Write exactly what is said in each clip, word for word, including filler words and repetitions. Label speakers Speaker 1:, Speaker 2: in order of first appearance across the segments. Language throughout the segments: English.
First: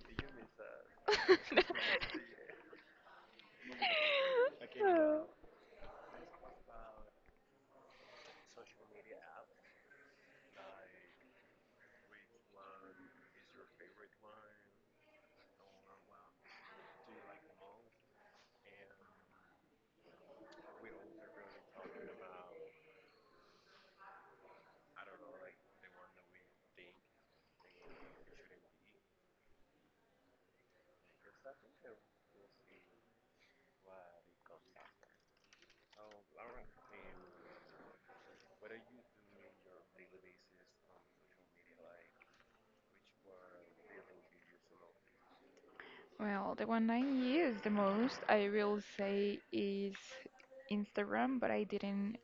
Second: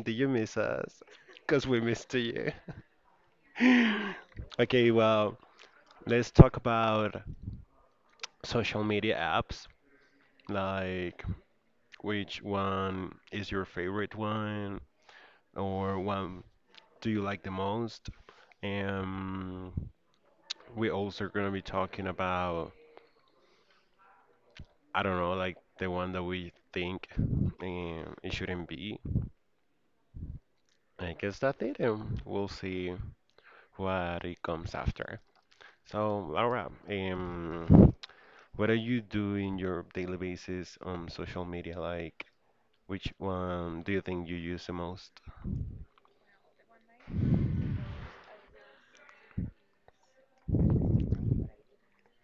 Speaker 1: Did you miss us? Because we missed you. Okay,
Speaker 2: Uh,
Speaker 1: well, let's talk about social media apps. Like, which one is your favorite one, or one do you like the most? And we also gonna be talking about, I don't know, like the one that we think um, it shouldn't be. I guess that's it, and we'll see what it comes after. So, Laura, um, what do you do in your daily basis on social media? Like, which one do you think you use the most?
Speaker 2: well, the one I use the most, I will say, is Instagram, but I didn't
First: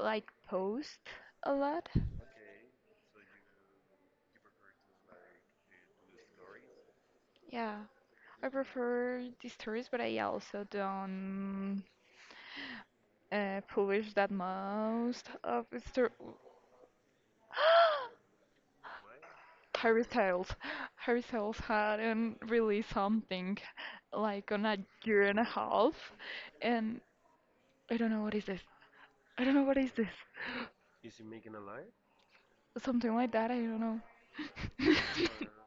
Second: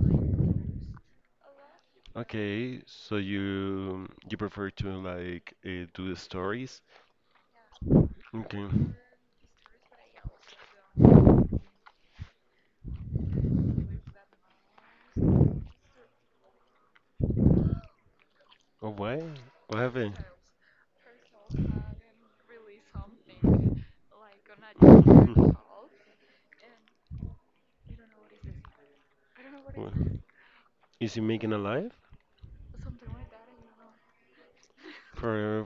Speaker 2: like post a lot.
Speaker 1: Okay, so you you prefer to like uh, do stories?
Speaker 2: Yeah, I
Speaker 1: Okay.
Speaker 2: prefer the stories, but I also don't uh, publish that most of the story.
Speaker 1: Oh, why? What
Speaker 2: Harry
Speaker 1: happened?
Speaker 2: Styles. Harry Styles hadn't released something like on a year and a half, and I don't know what is this. I don't know what is
Speaker 1: What?
Speaker 2: this.
Speaker 1: Is he making a live
Speaker 2: Something like that. I don't know.
Speaker 1: for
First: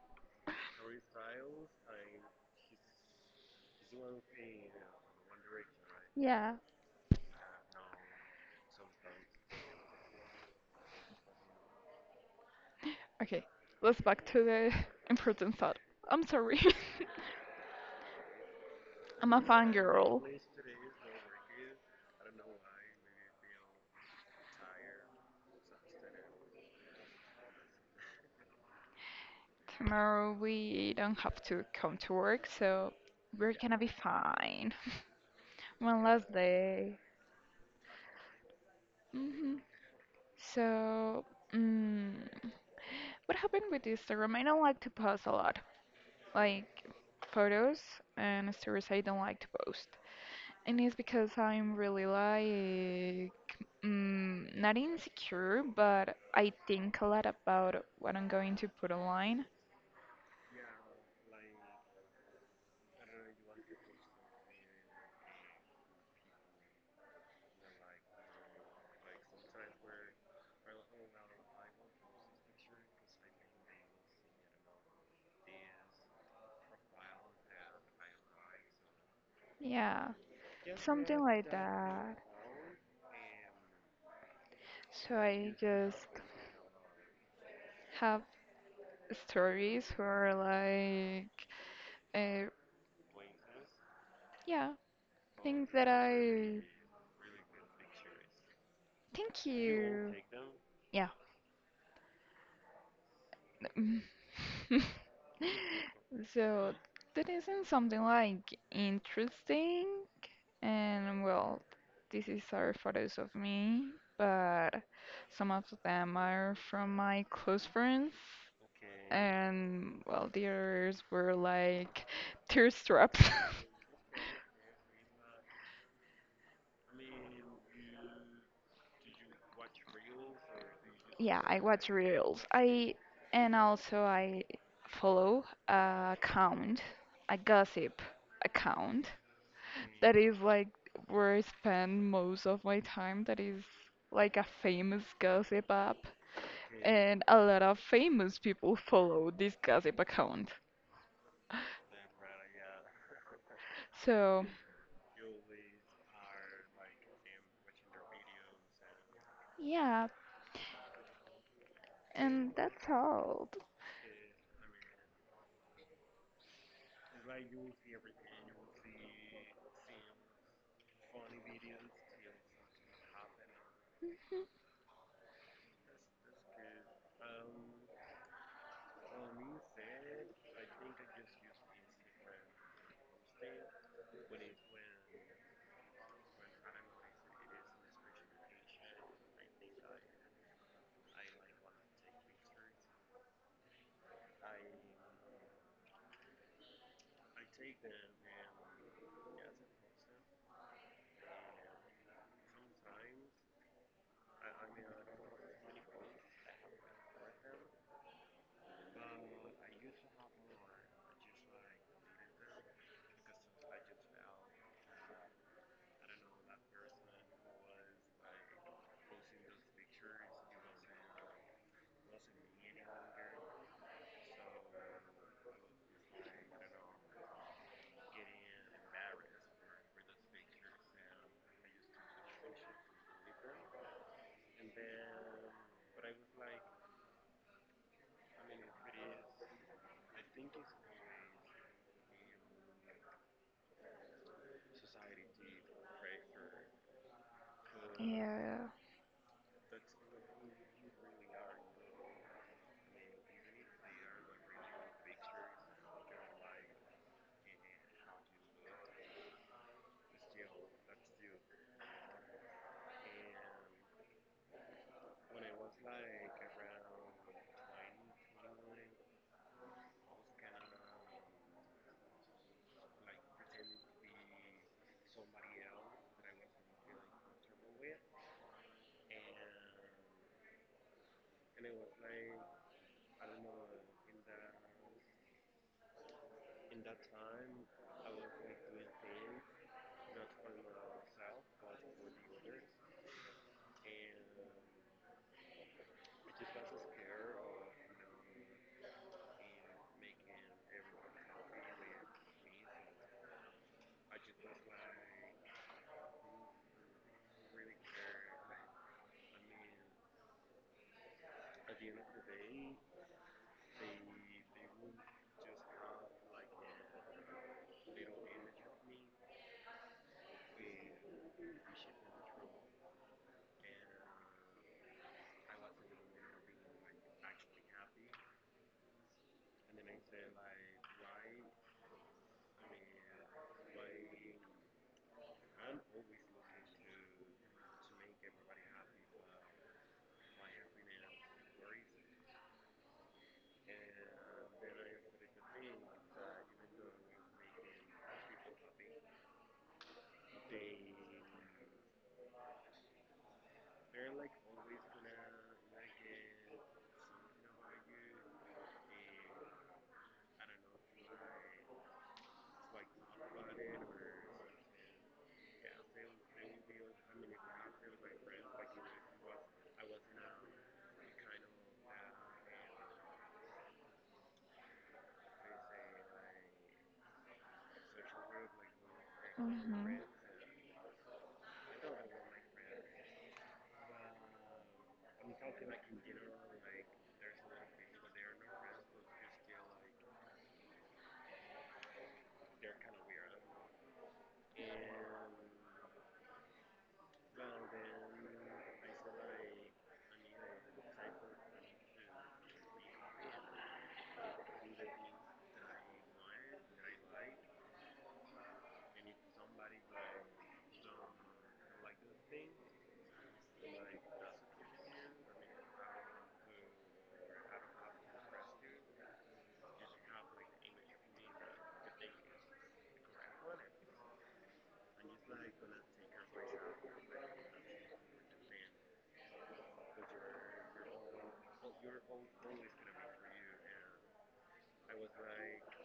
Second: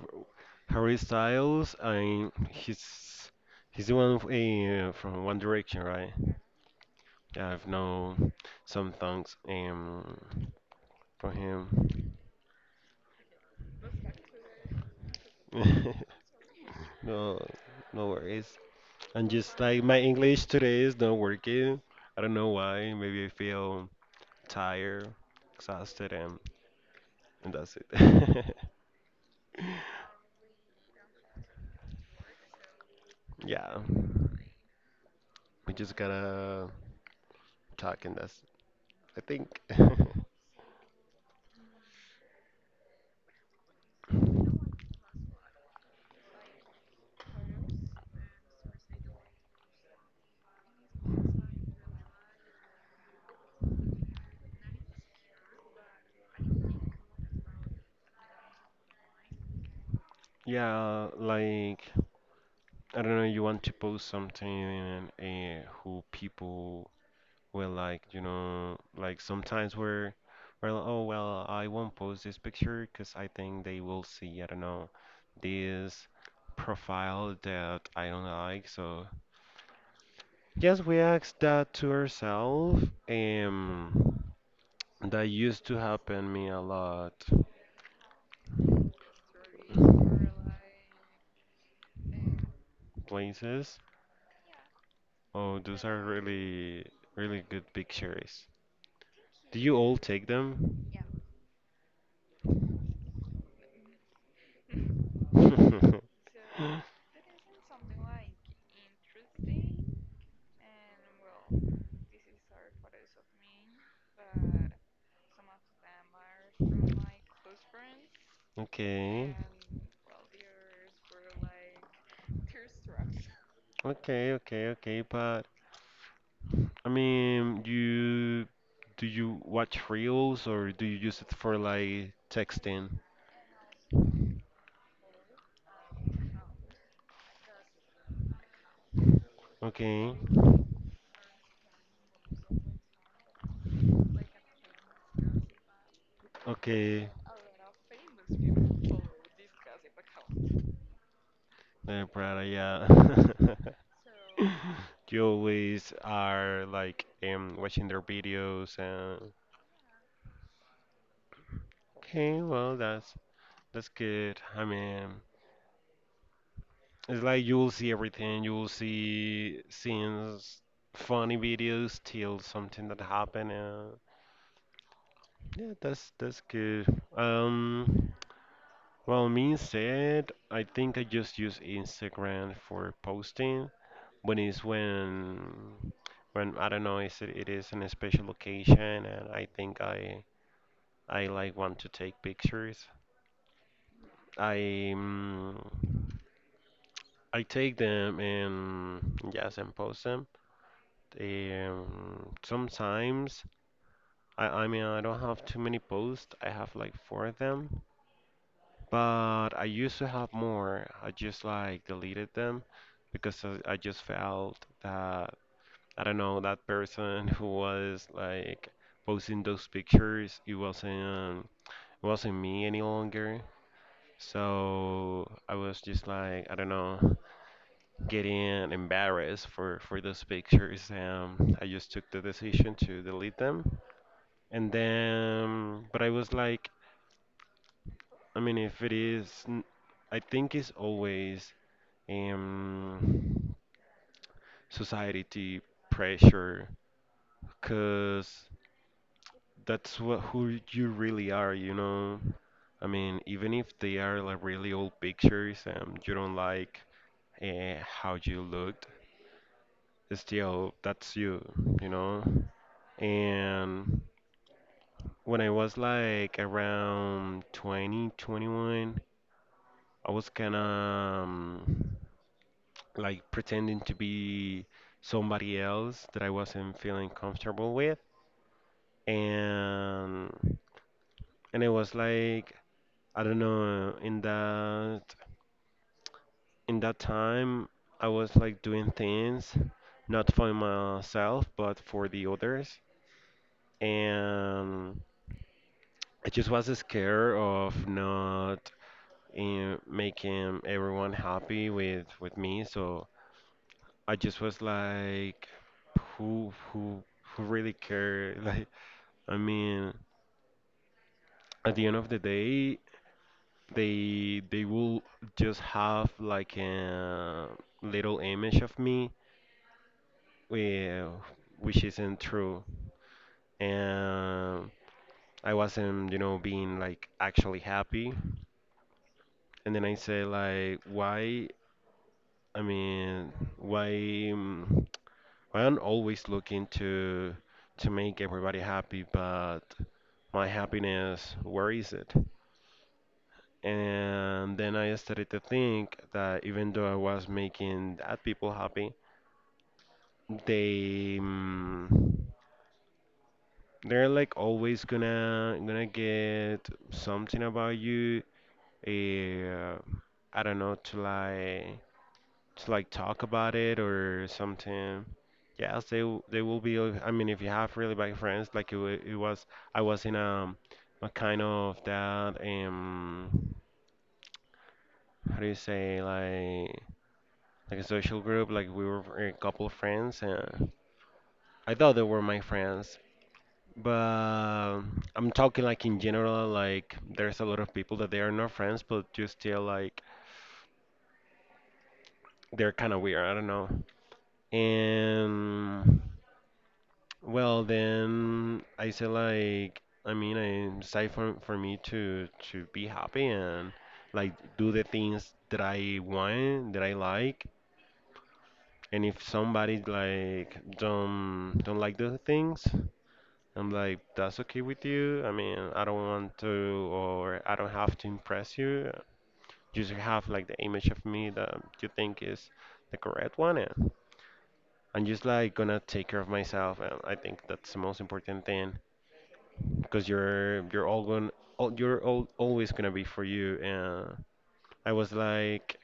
Speaker 1: Harry Styles? I he's he's the one uh, from One Direction, right?
Speaker 2: Yeah.
Speaker 1: I've known some things um for him.
Speaker 2: okay, let's back to the important thought. I'm sorry.
Speaker 1: No, no worries. And
Speaker 2: I'm a
Speaker 1: just like my
Speaker 2: fangirl.
Speaker 1: English today is not working. I don't know why. Maybe I feel tired, exhausted, and and that's it.
Speaker 2: Tomorrow we don't have to come to work, so we're gonna
Speaker 1: Yeah,
Speaker 2: be fine.
Speaker 1: we just
Speaker 2: One last
Speaker 1: gotta
Speaker 2: day.
Speaker 1: talk, and that's I
Speaker 2: hmm
Speaker 1: think.
Speaker 2: So, mm, what happened with Instagram? I don't like to post a lot, like photos and stories I don't like to post. And it's because I'm really like mm, not insecure, but I think a lot about what I'm going to put online.
Speaker 1: Yeah, like I don't know. You want to post something, and eh, who people Well, like, you know, like sometimes we're, we're like, oh, well, I won't post this picture because I think they will see, I don't know, this profile that I don't like. So,
Speaker 2: Yeah,
Speaker 1: yes, we
Speaker 2: something
Speaker 1: ask
Speaker 2: like
Speaker 1: that to
Speaker 2: that.
Speaker 1: ourselves. Um,
Speaker 2: So
Speaker 1: that
Speaker 2: I
Speaker 1: used to
Speaker 2: just
Speaker 1: happen me a lot
Speaker 2: have stories for like uh,
Speaker 1: places.
Speaker 2: yeah,
Speaker 1: Oh,
Speaker 2: things
Speaker 1: those
Speaker 2: that
Speaker 1: are
Speaker 2: I
Speaker 1: really, really good pictures.
Speaker 2: thank
Speaker 1: Do you all
Speaker 2: you.
Speaker 1: take them?
Speaker 2: Yeah. Mm. So that isn't something like interesting. And well, this is are photos of me, but some of them are from my close friends.
Speaker 1: Okay.
Speaker 2: And well, the others were like tearstraps.
Speaker 1: Okay, okay, okay, but I mean, you do you watch reels or do you use it
Speaker 2: Yeah,
Speaker 1: for
Speaker 2: I watch
Speaker 1: like
Speaker 2: reels. I
Speaker 1: texting?
Speaker 2: and also I follow a account, a gossip account
Speaker 1: Okay,
Speaker 2: that is like where I spend most of my time. That is like a famous gossip app,
Speaker 1: okay,
Speaker 2: and a lot of famous people follow this gossip account.
Speaker 1: uh, Prada, yeah.
Speaker 2: So,
Speaker 1: You always are like um watching their videos and
Speaker 2: yeah,
Speaker 1: okay,
Speaker 2: and
Speaker 1: well
Speaker 2: that's
Speaker 1: that's
Speaker 2: all.
Speaker 1: that's good. I mean, it's like you will see everything. You will see scenes, funny videos till something that happened. Uh,
Speaker 2: Mhm.
Speaker 1: yeah, that's that's good. Um, Well, me instead, I think I just use Instagram for posting. When it's when when I don't know, is it, it is in a special occasion, and I think I I like want to take pictures. I mm, I take them and yes, and post them. Um, sometimes I I mean I don't have too many posts. I have like four of them. But I used to have more. I just like deleted them because I, I just felt that I don't know that person who was like posting those pictures. It wasn't it wasn't me any longer. So I was just like I don't know getting embarrassed for for those pictures. Um, I just took the decision to delete them. And then, but I was like, I mean, if it is, n- I think it's always um, society pressure, because
Speaker 2: Yeah.
Speaker 1: that's what who you really are, you know. I mean, even if they are like really old pictures and you don't like uh, how you looked, still that's you, you know. And when I was like around twenty, twenty-one, I was kind of um, like pretending to be somebody else that I wasn't feeling comfortable with. and and it was like I don't know in that in that time I was like doing things not for myself but for the others and I just was scared of not uh, making everyone happy with with me so I just was like who who who really care like I mean at the end of the day they they will just have like a little image of me eh, which isn't true and I wasn't you know being like actually happy and then I say like why I mean why mm, why I'm always looking to to make everybody happy but my happiness where is it and then I started to think that even though I was making that people happy they mm, they're like always gonna gonna get something about you uh, I don't know to like to like talk about it or something yes they w- they will be uh, I mean if you have really bad friends like it, wa- it was I was in um a kind of that um how do you say like like a social group like we were a couple of
Speaker 2: Mhm.
Speaker 1: friends and I thought they were my friends. But I'm talking like in general, like there's a lot of people that they are not friends, but you still like they're kind of weird. I don't know. And well, then I say like I mean, I say for for me to to be happy and like do the things that I want, that I like. And if somebody like don't don't like those things, I'm like, that's okay with you. I mean, I don't want to or I don't have to impress you. Just have like the image of me that you think is the correct one and I'm just like gonna take care of myself and I think that's the most important thing because you're you're all going all, you're all, always gonna be for you and I was like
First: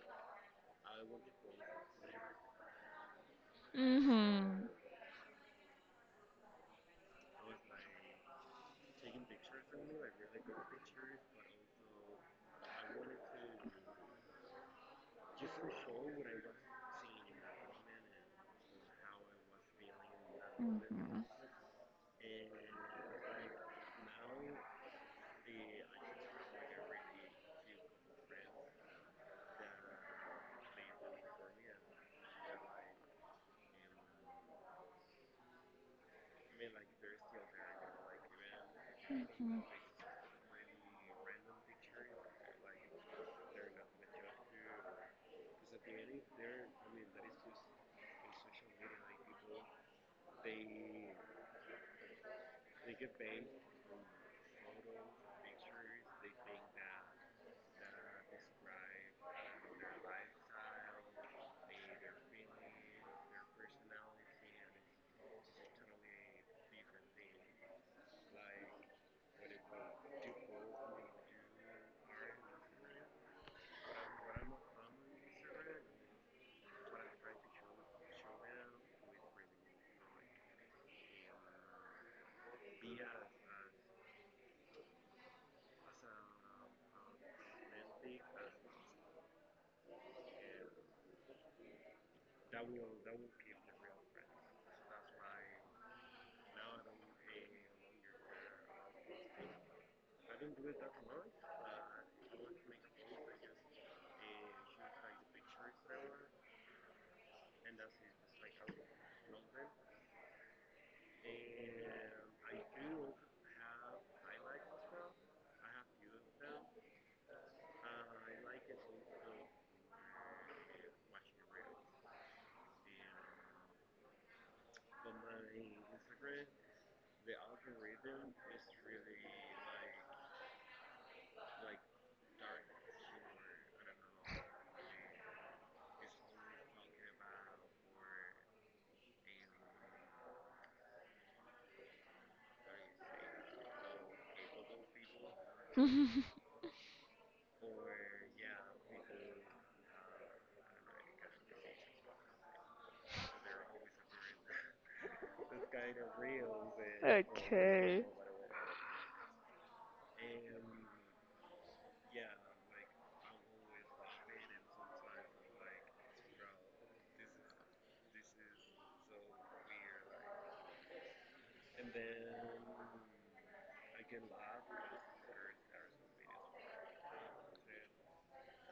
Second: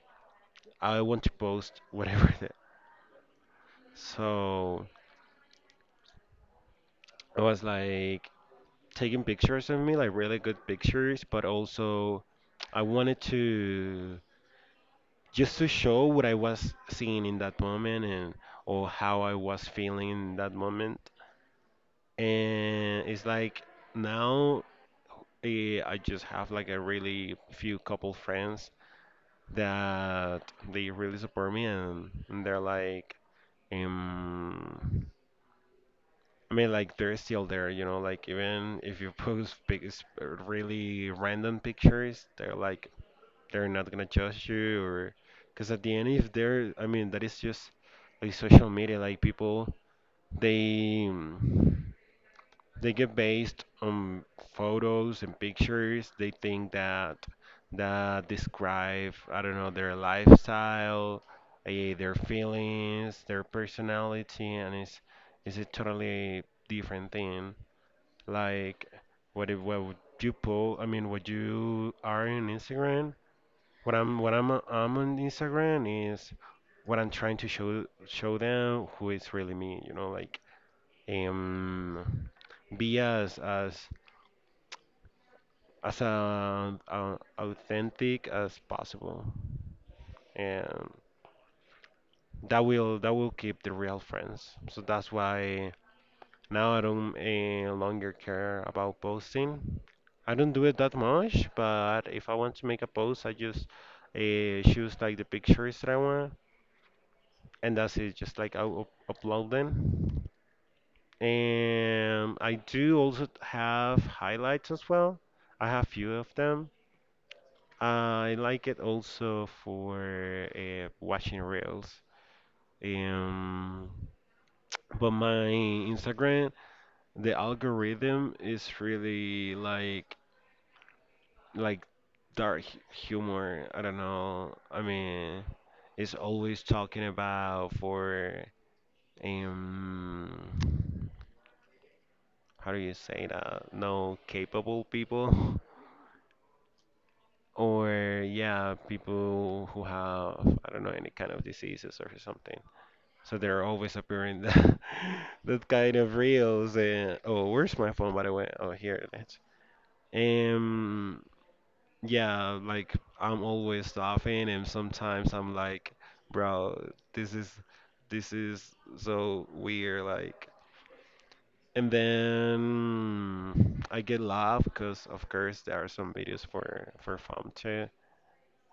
Speaker 1: I want to post whatever that so I was like taking pictures of me like really good pictures but also I wanted to just to show what I was seeing in that moment and or how I was feeling in that moment.
Speaker 2: Mhm.
Speaker 1: And it's like now eh, I just have like a really few couple friends that they really support me and, and they're like um I mean like they're still there, you know, like even if you post
Speaker 2: Mhm.
Speaker 1: big really random pictures, they're like. They're not gonna judge you, or because at the end, if they're, I mean, that is just like social media. Like people, they mm, they get based on photos and pictures. They think that that describe, I don't know, their lifestyle, eh, their feelings, their personality, and it's it's a totally different thing. Like what if what would you post? I mean, what you are on Instagram what I'm what I'm uh, I'm on Instagram is what I'm trying to show show them who is really me. You know, like um, be as as as uh, uh, authentic as possible, and that will that will keep the real friends. So that's why now I don't uh, longer care about posting. I don't do it that much, but if I want to make a post, I just uh, choose like the pictures that I want, and that's it. Just like I'll upload them, and I do also have highlights as well. I have few of them. I like it also for uh, watching reels. Um, but my Instagram, the algorithm is really like like dark hu- humor. I don't know. I mean, it's always talking about for um how do you say that? No capable people.
Speaker 2: Mhm.
Speaker 1: or yeah, people who have I don't know any kind of diseases or something. So they're always appearing that that kind of reels. And oh, where's my
Speaker 2: Okay.
Speaker 1: phone by the way? Oh, here it is. Um, yeah, like I'm always laughing, and sometimes I'm like, bro, this is this is so weird, like. And then I get laugh because of course there are some videos for for fun too,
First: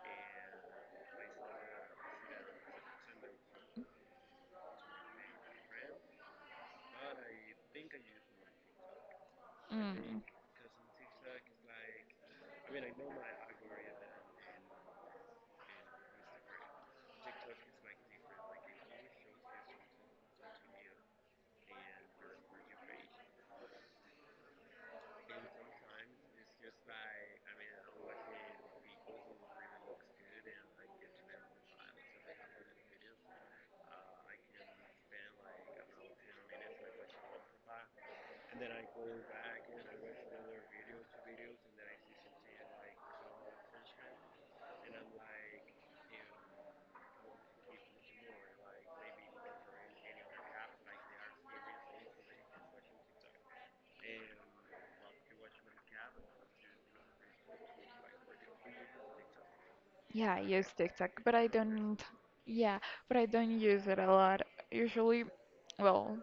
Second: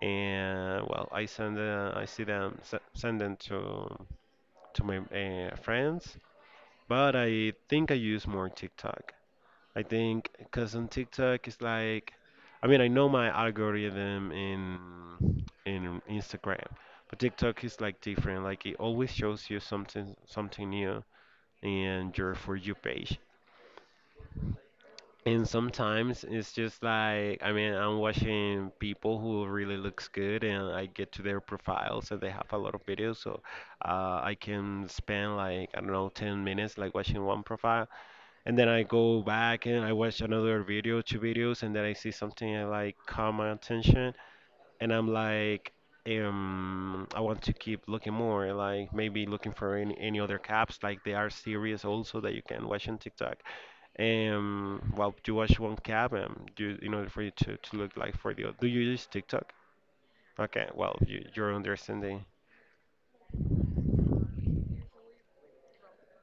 Speaker 1: and well, I send uh, I see them s- send them to to my uh, friends, but I think I use more TikTok. I
Speaker 2: Mm.
Speaker 1: think because on TikTok it's like, I mean I know my algorithm in in Instagram, but TikTok is like different. Like it always shows you something something new in your for you page. And sometimes it's just like, I mean, I'm watching people who really looks good and I get to their profiles and they have a lot of videos. So uh, I can spend like, I don't know, ten minutes like watching one profile. And then I go back and I watch another video, two videos, and then I see something that like caught my attention and I'm like, um, I want to keep looking more, like maybe looking for any, any other caps, like they are series also that you can watch on TikTok. Um, well, you watch one cap, um, you, in order for you to, to look like for the other. Do you use TikTok?
Speaker 2: Yeah, I
Speaker 1: Okay,
Speaker 2: use
Speaker 1: well,
Speaker 2: TikTok,
Speaker 1: you,
Speaker 2: but I
Speaker 1: you're
Speaker 2: don't.
Speaker 1: understanding.
Speaker 2: Yeah, but I don't use it a lot. Usually, well,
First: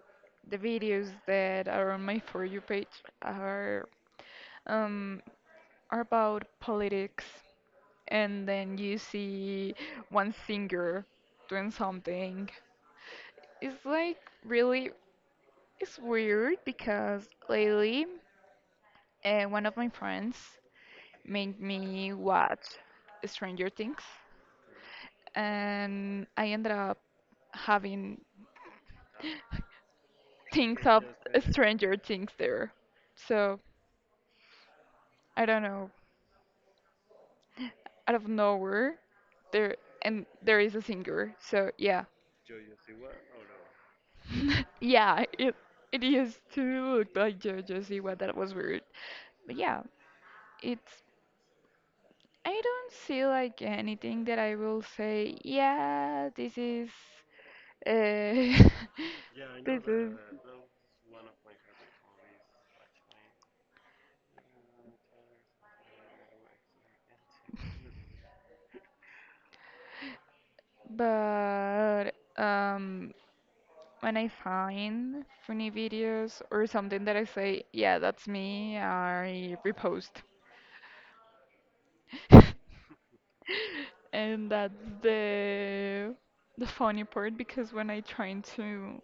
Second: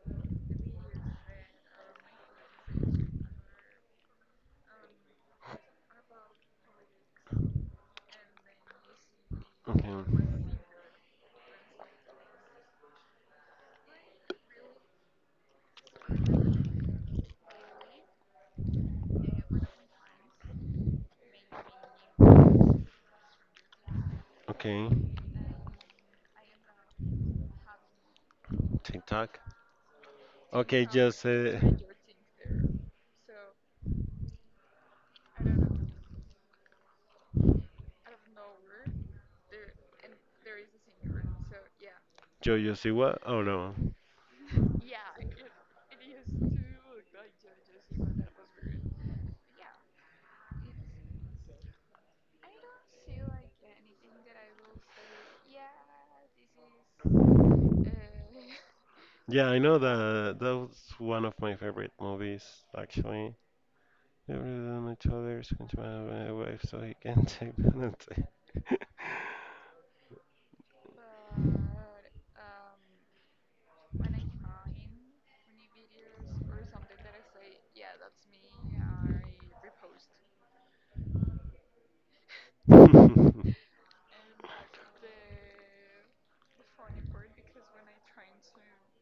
Speaker 2: the videos that are on my For You page are um are about politics, and then you see
Speaker 1: Okay,
Speaker 2: one singer doing something. It's like really, it's weird because lately, uh, one of my friends made me watch Stranger Things,
Speaker 1: okay,
Speaker 2: and I ended up having
Speaker 1: TikTok.
Speaker 2: thinks
Speaker 1: Okay,
Speaker 2: of
Speaker 1: just uh,
Speaker 2: Stranger Things there. So I don't know. Out of nowhere, there and there is a singer. So yeah,
Speaker 1: Joe you see what? Oh no.
Speaker 2: yeah. It it used to look like JoJo Siwa. That was weird. But yeah, it's. I don't see like anything that I will say. Yeah, this is. Uh,
Speaker 1: Yeah, I know
Speaker 2: this is.
Speaker 1: that that was one of my favorite movies actually. They were on each other, screaming my wife so he can take penalty.
Speaker 2: But um, when I find funny videos or something that I say, yeah, that's me, I repost. And that's the the funny part because when I trying to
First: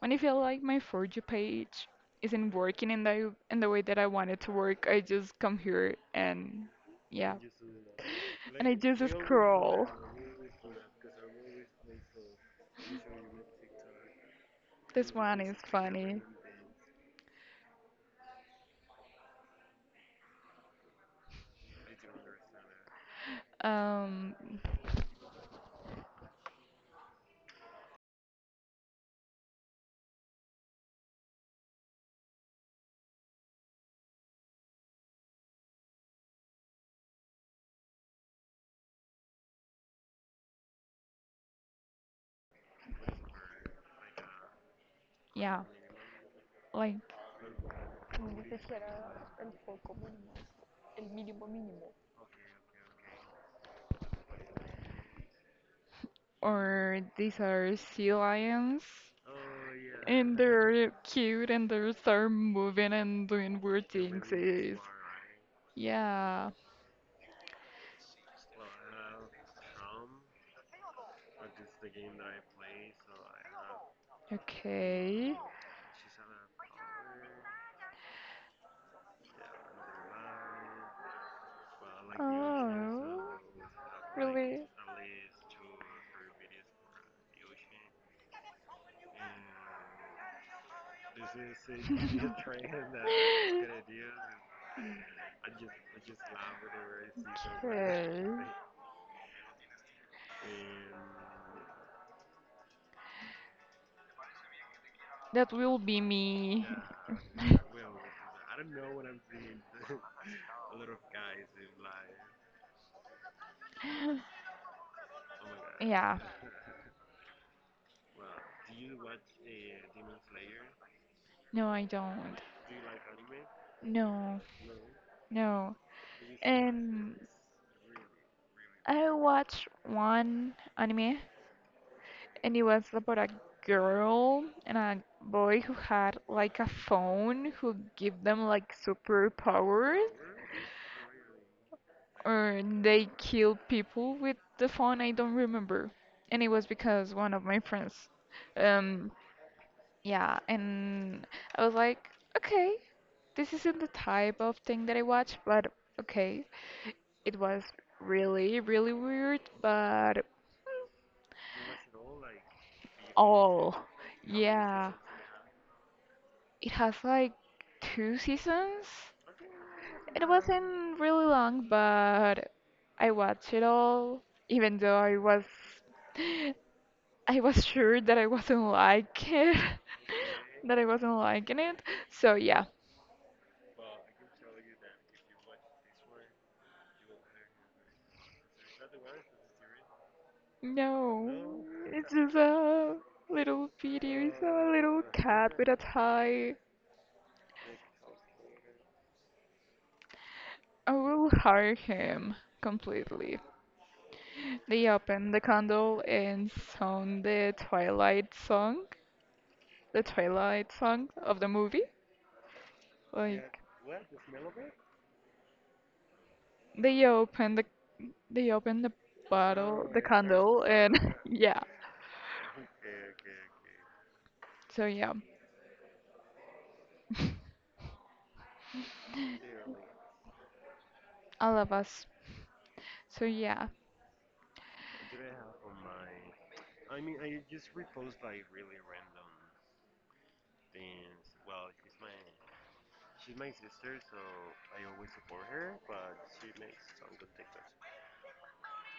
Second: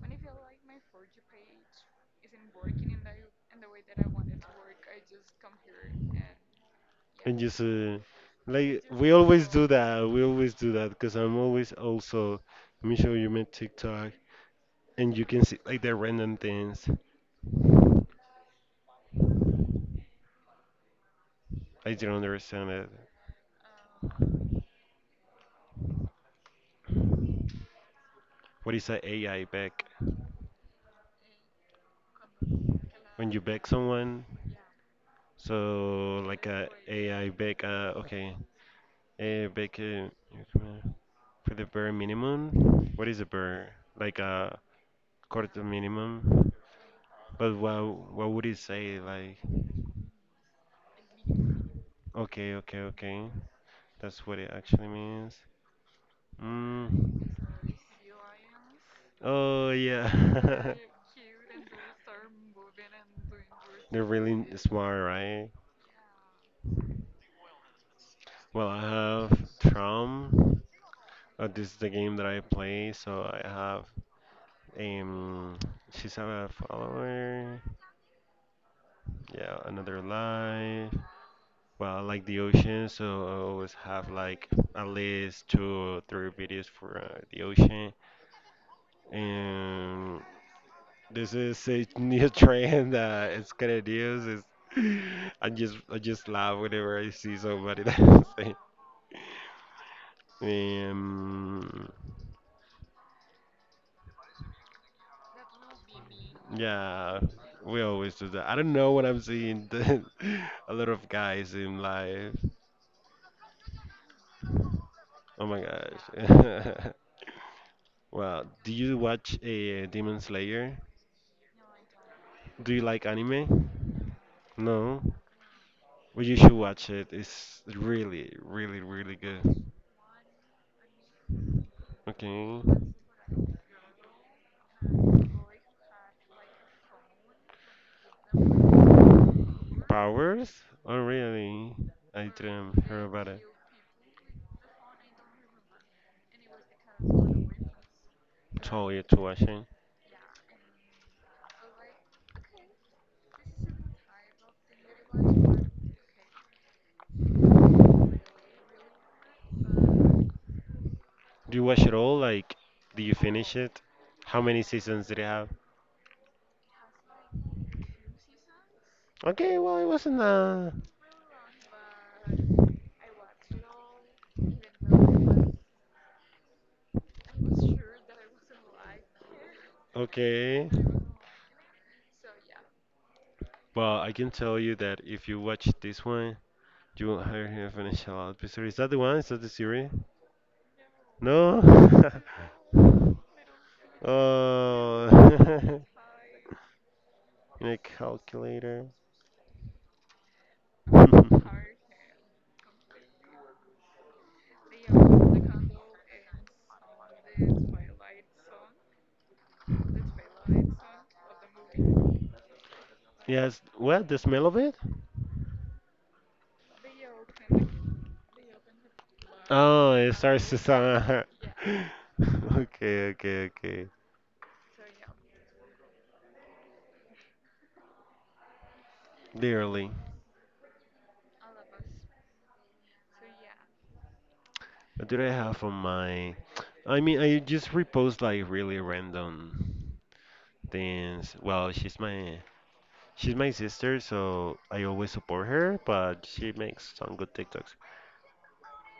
Speaker 2: when I feel like my For You page isn't working in the in the way that I want it to work, I just come here and yeah.
Speaker 1: and just uh,
Speaker 2: And I
Speaker 1: like we
Speaker 2: just
Speaker 1: always do
Speaker 2: scroll.
Speaker 1: that, we always do that because I'm always also. Let me show you my TikTok,
Speaker 2: This
Speaker 1: and you
Speaker 2: one
Speaker 1: can
Speaker 2: is
Speaker 1: see like the
Speaker 2: funny.
Speaker 1: random things. I don't understand it.
Speaker 2: Um,
Speaker 1: What is a AI back? When you back someone so like a AI back. Uh, okay. A I back, uh, for the bare minimum. What is a bare like a quarter
Speaker 2: yeah,
Speaker 1: minimum.
Speaker 2: like
Speaker 1: But what what would it say? Like, okay, okay, okay. That's what it actually means.
Speaker 2: Or
Speaker 1: Mm.
Speaker 2: these are sea lions,
Speaker 1: Oh
Speaker 2: and
Speaker 1: yeah.
Speaker 2: they're cute and they start moving and doing weird
Speaker 1: They're
Speaker 2: things.
Speaker 1: really
Speaker 2: Is
Speaker 1: smart, right?
Speaker 2: yeah,
Speaker 1: Well, I have Tron. Uh, this is the game that I play, so I have
Speaker 2: okay.
Speaker 1: um. She's a follower. Yeah, another life. Well, I like the ocean, so
Speaker 2: Oh,
Speaker 1: I always have like
Speaker 2: really?
Speaker 1: at least two or three videos for uh, the ocean. And this is a new trend that it's gonna use. Is I just I just laugh whenever I see somebody that
Speaker 2: Okay,
Speaker 1: say. Um,
Speaker 2: that will be me.
Speaker 1: yeah, we always do that. I don't know what I'm seeing. A lot of guys in life. Oh my
Speaker 2: Yeah,
Speaker 1: gosh. Well, do you watch a Demon Slayer?
Speaker 2: no, I don't.
Speaker 1: Do you like anime?
Speaker 2: No.
Speaker 1: No.
Speaker 2: No.
Speaker 1: Well, you should watch it.
Speaker 2: And
Speaker 1: It's really, really,
Speaker 2: I
Speaker 1: really good.
Speaker 2: watched one anime, and
Speaker 1: Okay.
Speaker 2: it was about a girl and a boy who had like a phone who give them like superpowers,
Speaker 1: Powers? Oh, really? I
Speaker 2: or
Speaker 1: didn't hear
Speaker 2: they
Speaker 1: about it.
Speaker 2: kill people with the phone. I don't remember, and it was because one of my friends.
Speaker 1: Totally
Speaker 2: Um,
Speaker 1: to watching.
Speaker 2: yeah, and I was like, okay, this isn't the type of thing that I watch, but okay, it was really, really weird, but
Speaker 1: Do you watch it all? Like, do you finish
Speaker 2: all.
Speaker 1: it? How many
Speaker 2: Yeah.
Speaker 1: seasons did it have?
Speaker 2: It has like two seasons.
Speaker 1: Okay, well, it wasn't
Speaker 2: It
Speaker 1: uh
Speaker 2: wasn't really long, but I watched it all, even though I was I was sure that I wasn't like it,
Speaker 1: okay.
Speaker 2: that I wasn't liking it. So yeah,
Speaker 1: Well, I can tell you that if you watch this one, you won't hire him to finish a lot of episodes. Is that the one? Is that the series? No?
Speaker 2: no, it's just a little video, it's a little cat with a
Speaker 1: Oh,
Speaker 2: tie.
Speaker 1: in a calculator.
Speaker 2: I will hire him completely. They open the candle and sound the Twilight song, the Twilight song of the movie. Like
Speaker 1: Yes, what? The smell of it?
Speaker 2: they open the they open the bottle,
Speaker 1: Oh,
Speaker 2: the
Speaker 1: it starts to
Speaker 2: candle, and
Speaker 1: sound.
Speaker 2: yeah.
Speaker 1: Okay, okay, okay.
Speaker 2: So yeah,
Speaker 1: Literally,
Speaker 2: all of us. So yeah,
Speaker 1: what do I have on my? I mean, I just repost like really random things. Well, she's my she's my sister, so I always support her, but she makes some good TikToks.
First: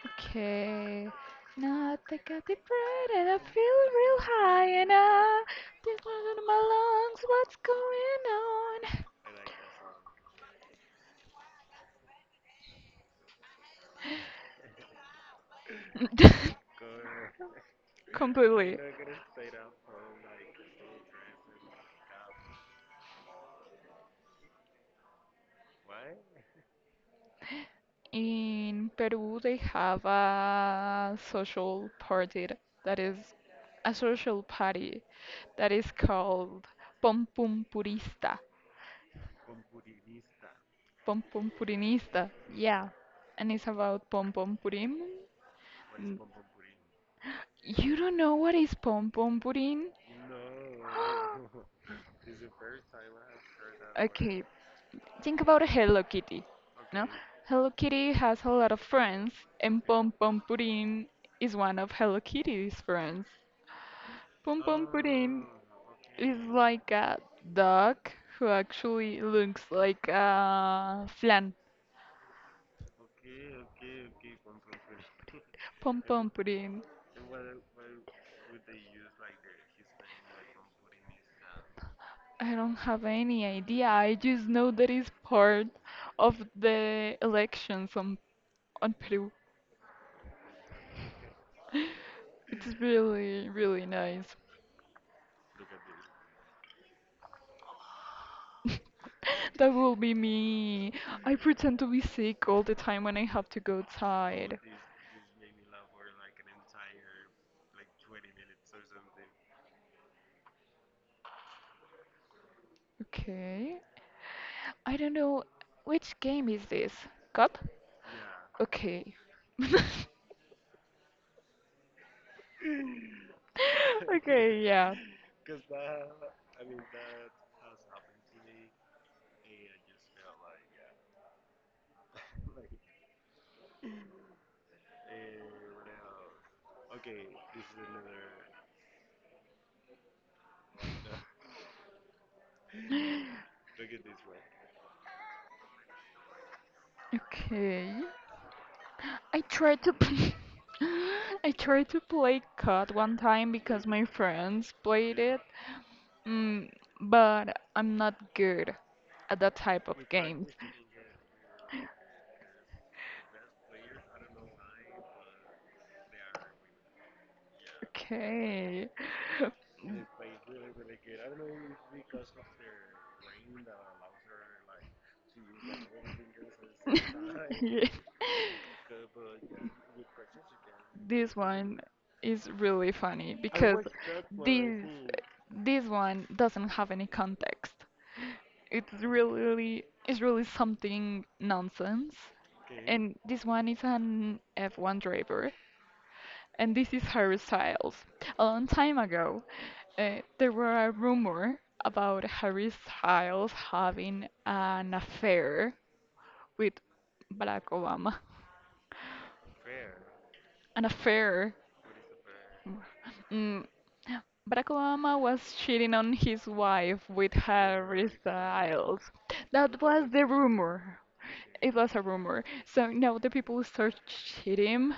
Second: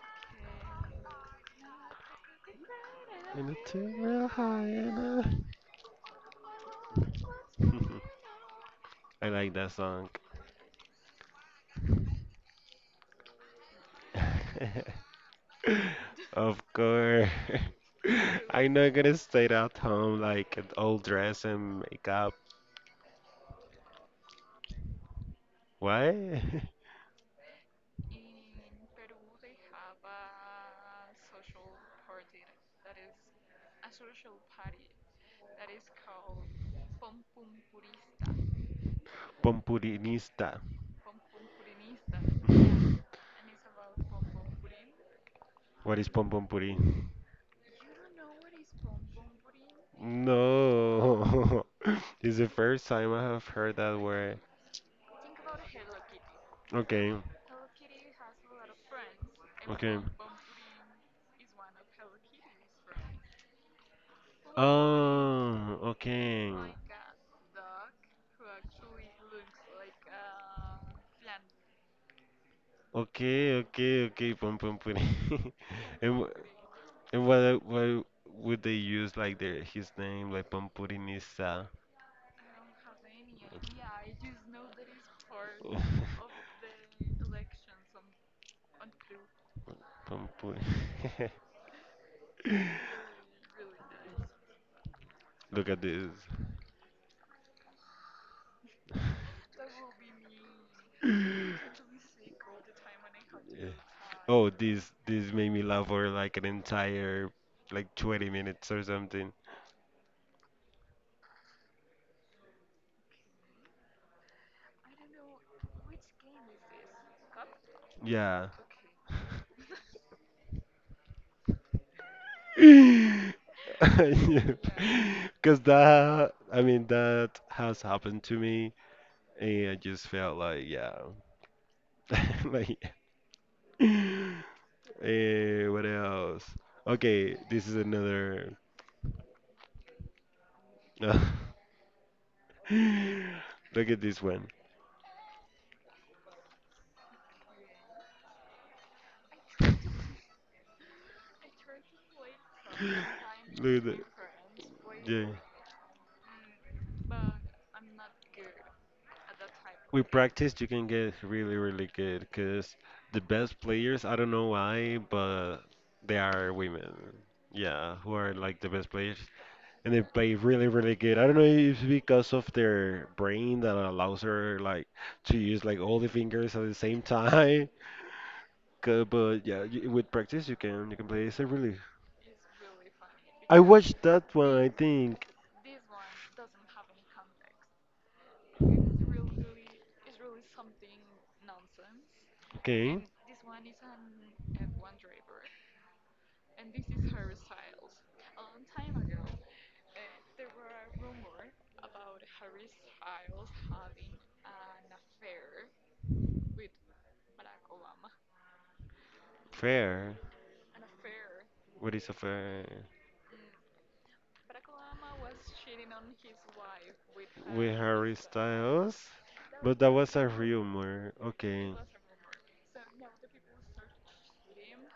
Speaker 2: okay. Now I take a deep and I
Speaker 1: And the
Speaker 2: feel
Speaker 1: two
Speaker 2: real
Speaker 1: real high
Speaker 2: high and I
Speaker 1: and,
Speaker 2: this one in my
Speaker 1: uh, I like that song.
Speaker 2: lungs. What's going on?
Speaker 1: Of course. I'm
Speaker 2: Completely.
Speaker 1: not gonna stay at home like all dress and makeup. Why?
Speaker 2: In Peru, they have a social party th- that is a social party that is called Pom Pum Purista,
Speaker 1: Pompurinista.
Speaker 2: Pom Pum Purinista. Yeah, and it's about Pom Pom Purim.
Speaker 1: What is
Speaker 2: N-
Speaker 1: pompompuri?
Speaker 2: You don't know what is Pom Pom Purim?
Speaker 1: No. It's the first time I have heard that word.
Speaker 2: Okay, think about a Hello Kitty. No?
Speaker 1: Okay.
Speaker 2: Hello Kitty has a lot of friends, and
Speaker 1: Okay.
Speaker 2: Pom Pom Pudding is one of Hello Kitty's friends. Pom Pom Pudding
Speaker 1: Oh,
Speaker 2: is okay.
Speaker 1: okay.
Speaker 2: Like a dog who actually looks like a flan.
Speaker 1: Okay, okay, okay, pompompuri.
Speaker 2: Pom
Speaker 1: And
Speaker 2: Pom Pudding.
Speaker 1: why, why would they use like their his name like Pampurinisa?
Speaker 2: I don't have any idea. I just know that it's part of the elections on, on Peru.
Speaker 1: Pampuri.
Speaker 2: It's really, really nice.
Speaker 1: Look at this.
Speaker 2: That will be me.
Speaker 1: Yeah.
Speaker 2: I pretend to be sick all the time when I have to go
Speaker 1: Oh,
Speaker 2: outside.
Speaker 1: this this made me laugh for like an entire like twenty minutes or something.
Speaker 2: Okay. I don't know which game is this? Cup?
Speaker 1: Yeah.
Speaker 2: Okay.
Speaker 1: Because
Speaker 2: Okay, yeah.
Speaker 1: that, I mean, that has happened to me. And I just felt like, yeah, like, eh, what else? Okay, this is another. Look at this one.
Speaker 2: Okay. I tried to p- I tried to play C O D one time
Speaker 1: Look at
Speaker 2: because
Speaker 1: the,
Speaker 2: my friends played
Speaker 1: yeah.
Speaker 2: it. Mm, but I'm not good at that type of
Speaker 1: We
Speaker 2: games.
Speaker 1: practiced, you can get really, really good because the best players, I don't know why, but they are women. Yeah, who are like the
Speaker 2: Okay.
Speaker 1: best players. And they play really really good. I don't know if it's because of their brain that allows her like to use like all the fingers at the same time.
Speaker 2: Yeah.
Speaker 1: 'Cause- But yeah, you, with practice you can you can play.
Speaker 2: This
Speaker 1: It's a really.
Speaker 2: one is really funny
Speaker 1: I
Speaker 2: because
Speaker 1: watched that one. I
Speaker 2: this
Speaker 1: think.
Speaker 2: this one doesn't have any context. It's really it's really something nonsense.
Speaker 1: Okay.
Speaker 2: And this one is an F one driver, and this is Harry Styles. A long time ago, uh, there were a rumor about Harry Styles having an affair with Barack Obama.
Speaker 1: Fair.
Speaker 2: An affair.
Speaker 1: What is a fair?
Speaker 2: Mm. Barack Obama was cheating on his wife with
Speaker 1: With
Speaker 2: Harry
Speaker 1: Harry Styles,
Speaker 2: Styles.
Speaker 1: but
Speaker 2: That
Speaker 1: that
Speaker 2: was
Speaker 1: was
Speaker 2: the
Speaker 1: a
Speaker 2: rumor.
Speaker 1: rumor.
Speaker 2: It
Speaker 1: Okay.
Speaker 2: was a rumor. So now the people start cheating,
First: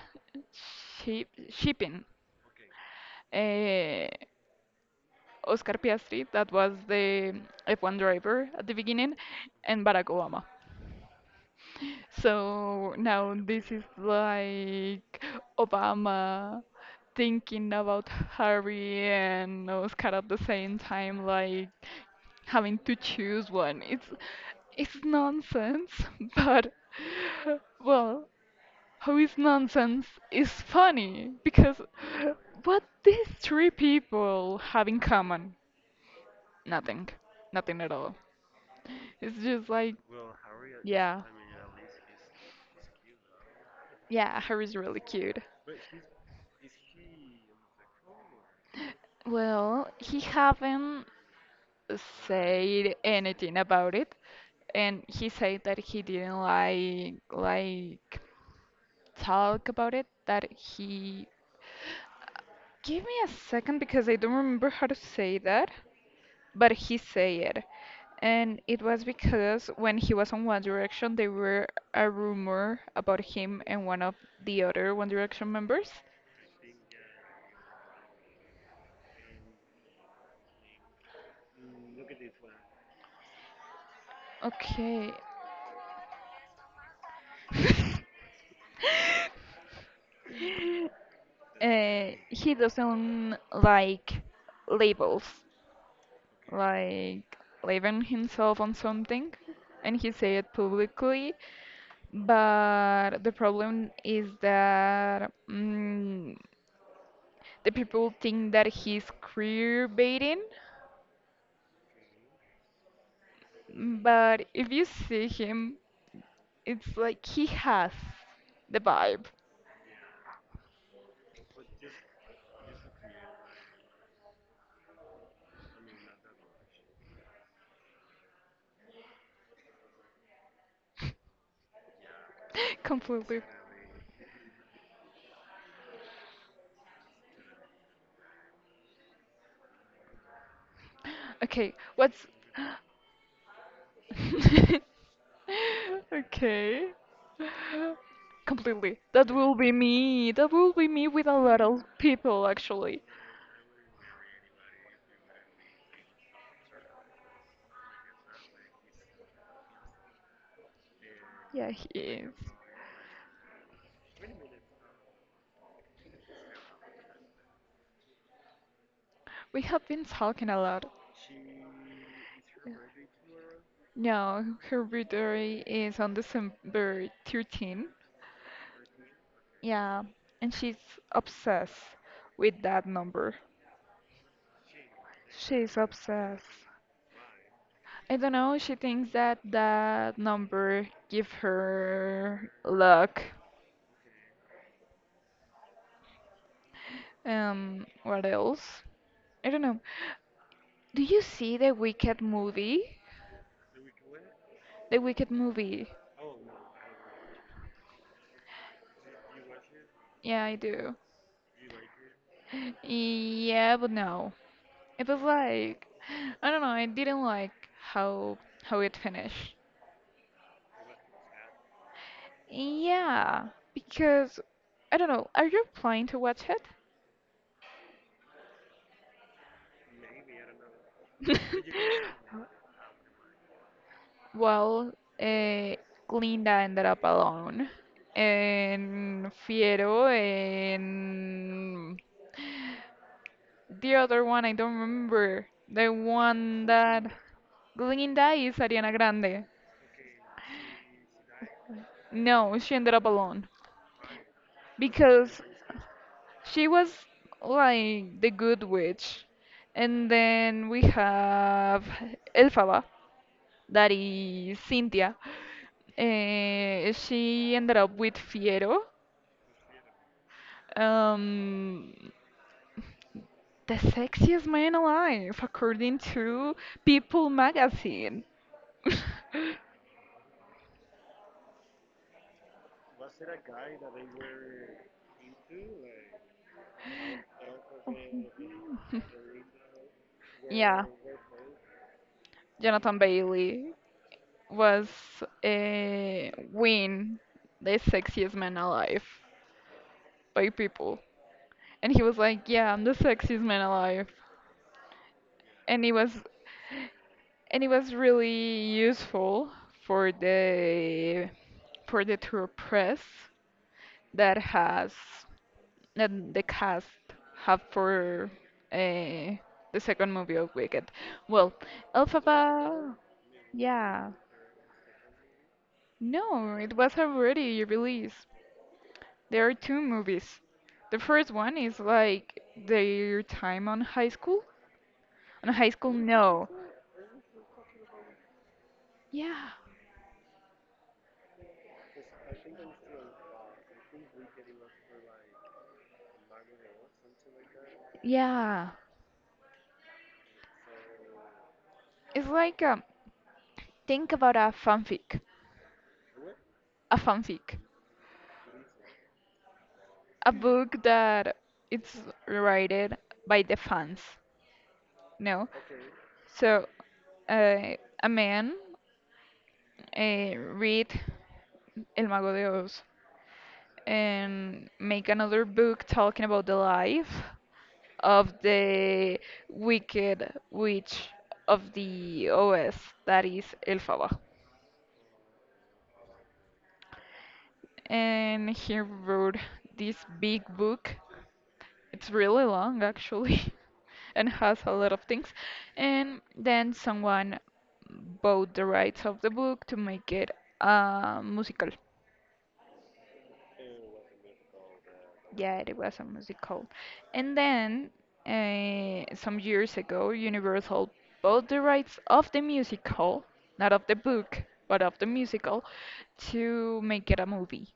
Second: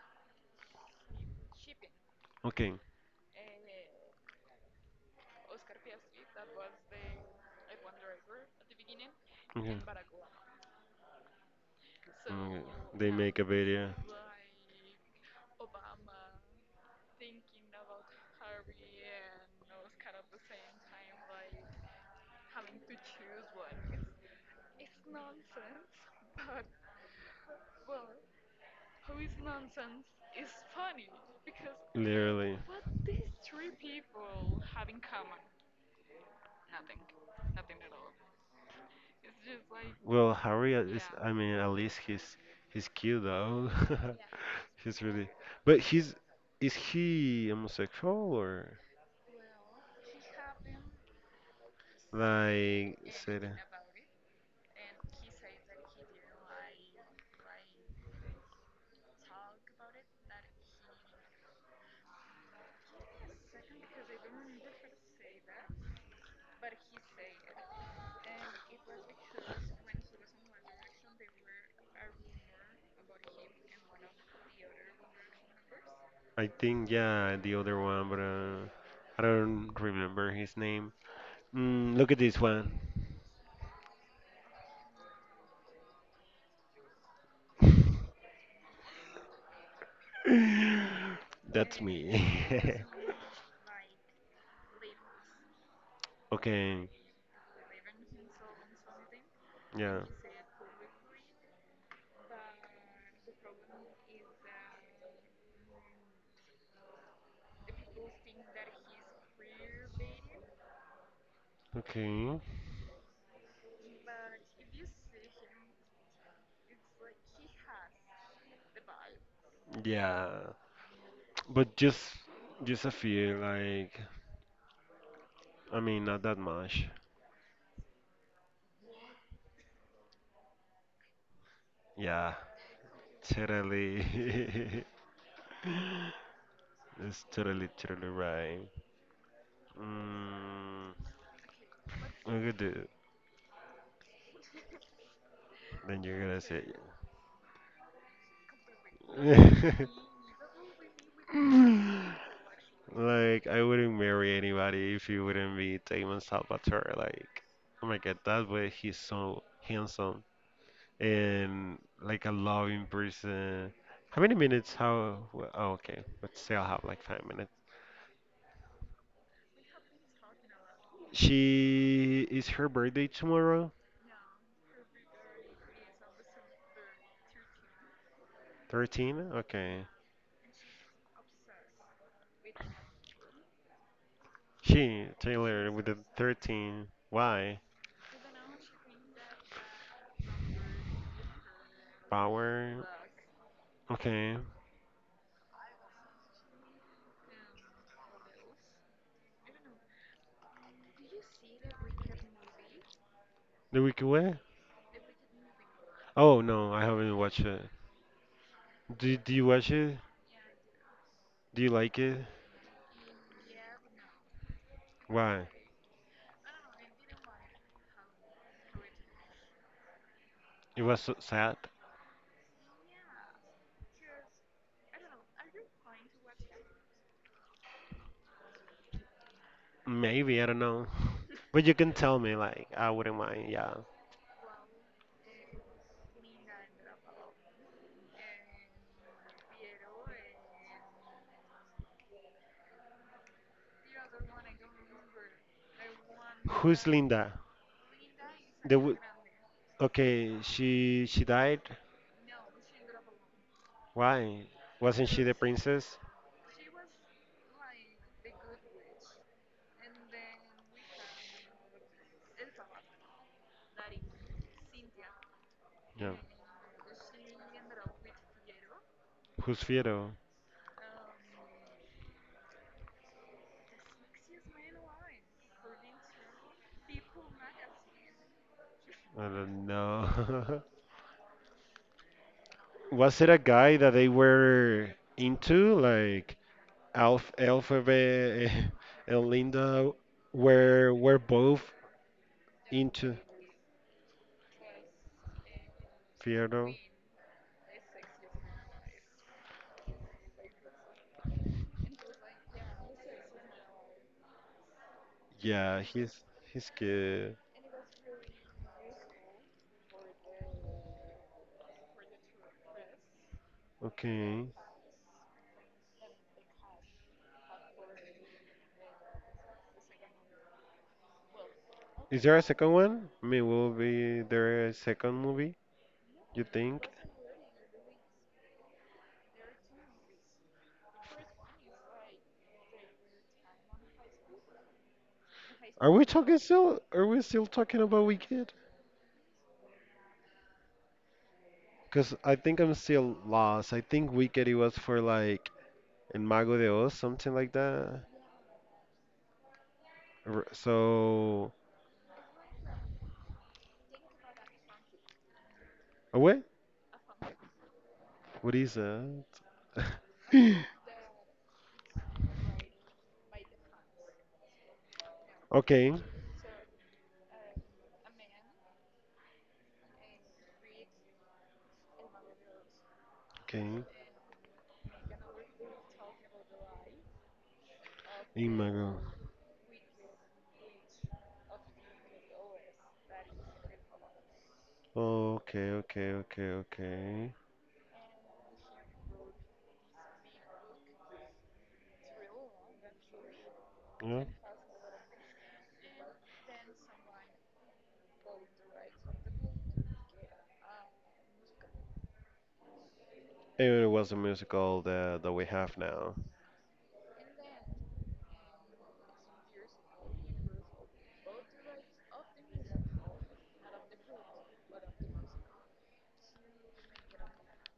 Speaker 2: ship, shipping.
Speaker 1: Okay.
Speaker 2: Uh, Oscar Piastri, that was the F one driver at the beginning,
Speaker 1: Okay.
Speaker 2: and Barack Obama.
Speaker 1: Mm,
Speaker 2: So
Speaker 1: they
Speaker 2: now
Speaker 1: make a
Speaker 2: this is
Speaker 1: video,
Speaker 2: like Obama thinking about Harry and Oscar at the same time, like having to choose one. It's it's nonsense, but well, how is nonsense is funny because
Speaker 1: literally.
Speaker 2: what these three people have in common? Nothing, nothing at all. It's just like,
Speaker 1: Well, Harry at yeah,
Speaker 2: yeah,
Speaker 1: I mean, at least he's he's cute though.
Speaker 2: yeah, Harry's
Speaker 1: He's
Speaker 2: really
Speaker 1: really,
Speaker 2: cute.
Speaker 1: but he's is he homosexual or
Speaker 2: Well, he haven't said
Speaker 1: like said?
Speaker 2: anything about it, and he said that he didn't like like talk about it. That he give me a second because I don't remember how to say that, but he said it, and it was because when he was on One Direction, there were a rumor about him and one of the other One Direction members.
Speaker 1: I think yeah, the other one, but uh, I don't remember his name. Mm, look at this one.
Speaker 2: Okay.
Speaker 1: That's
Speaker 2: Uh,
Speaker 1: me.
Speaker 2: he doesn't like labels,
Speaker 1: Okay,
Speaker 2: like leaving himself on something, and
Speaker 1: yeah.
Speaker 2: he said it publicly, but the problem is that mm, the people think that he's queer baiting,
Speaker 1: Okay,
Speaker 2: but if you see him it's like he has the vibe.
Speaker 1: yeah. But just just a few, like I mean not that much. Yeah,
Speaker 2: Completely.
Speaker 1: totally. That's totally totally right. Mm,
Speaker 2: Okay, what's
Speaker 1: look at dude. Then you're gonna say
Speaker 2: okay, completely, that will be me that will be me with a lot of people actually.
Speaker 1: like I wouldn't marry anybody if he wouldn't be Damon Salvatore. Like oh my god, that way he's so handsome
Speaker 2: Yeah,
Speaker 1: and
Speaker 2: he
Speaker 1: like a
Speaker 2: is.
Speaker 1: loving person. How many minutes? How? Wh- Oh, okay. But still have like five.
Speaker 2: We have been talking a lot.
Speaker 1: She is her birthday tomorrow?
Speaker 2: No, her birthday is on December thirteenth.
Speaker 1: thirteen? Okay.
Speaker 2: Yeah, and she's obsessed with that number.
Speaker 1: She, Taylor,
Speaker 2: She's
Speaker 1: with the
Speaker 2: obsessed.
Speaker 1: thirteen. Why?
Speaker 2: I don't know, she thinks that that number give her
Speaker 1: Power.
Speaker 2: luck.
Speaker 1: Okay.
Speaker 2: Um, what else? I don't know. Do you see the Wicked movie?
Speaker 1: The Wicked Way?
Speaker 2: The Wicked movie.
Speaker 1: Oh no, I haven't watched it. Do, do you watch it?
Speaker 2: Yeah, I do.
Speaker 1: Do you like it?
Speaker 2: Yeah, but no. It was
Speaker 1: Why?
Speaker 2: like I don't know, I didn't like how how it finished.
Speaker 1: It was so sad?
Speaker 2: Yeah, because I don't know, are you planning to watch it?
Speaker 1: Maybe, I don't know. But you can tell me, like, I wouldn't mind, yeah.
Speaker 2: Well, eh, Glinda ended up alone, and Fiero, and the other one I don't remember. The one
Speaker 1: Who's
Speaker 2: that
Speaker 1: Linda?
Speaker 2: Glinda is
Speaker 1: The w
Speaker 2: Ariana Grande.
Speaker 1: okay, she she died?
Speaker 2: No, she ended up alone
Speaker 1: Why? Wasn't she the
Speaker 2: because
Speaker 1: princess?
Speaker 2: she was like the good witch. And then we have Elphaba, that is Cynthia.
Speaker 1: Yeah.
Speaker 2: Eh, she ended up with Fiero,
Speaker 1: Who's Fiero?
Speaker 2: um, the sexiest man alive, according to People magazine.
Speaker 1: I don't know. Was it a guy that they were into, like Alf, Elphaba and Linda
Speaker 2: Yeah,
Speaker 1: were were both
Speaker 2: Jonathan
Speaker 1: into
Speaker 2: Bailey was a
Speaker 1: Fiero?
Speaker 2: win, the sexiest man alive by People. And he was like, yeah, I'm the sexiest man alive.
Speaker 1: Yeah,
Speaker 2: and it was
Speaker 1: he's he's good.
Speaker 2: and it was really useful for the for the tour press that
Speaker 1: Okay.
Speaker 2: has that the cast have for uh, the second movie of Wicked. Well,
Speaker 1: Is there a second
Speaker 2: Elphaba,
Speaker 1: one? I mean, will
Speaker 2: yeah,
Speaker 1: be there a second movie, you
Speaker 2: no, it
Speaker 1: think?
Speaker 2: was already released. There are two movies. The first one is like their time on high school. On high
Speaker 1: Are
Speaker 2: school,
Speaker 1: we talking
Speaker 2: no.
Speaker 1: still? Are we still talking about Wicked?
Speaker 2: Yeah,
Speaker 1: Because I think I'm still lost. I think Wicked it was for like El Mago de Oz, something like that.
Speaker 2: yeah.
Speaker 1: R- So,
Speaker 2: It's like um, think about a fanfic,
Speaker 1: oh, wait,
Speaker 2: a fanfic,
Speaker 1: what is that?
Speaker 2: a book that it's written by the fans. No,
Speaker 1: Okay,
Speaker 2: so uh, a man uh, read El Mago de Oz
Speaker 1: okay.
Speaker 2: and make another book talking about the life of
Speaker 1: El Mago.
Speaker 2: the wicked witch of the Oz, that is Elphaba.
Speaker 1: Okay, okay, okay, okay.
Speaker 2: And he wrote this big book. It's really long actually
Speaker 1: Yeah.
Speaker 2: and has a lot of things. And then someone bought the rights of the book to make it a musical.
Speaker 1: And it was a musical that, that we
Speaker 2: Yeah,
Speaker 1: have
Speaker 2: it was a
Speaker 1: now.
Speaker 2: musical. And then uh, some years ago, Universal bought the rights of the musical, not of the book, but of the musical, to make it a movie.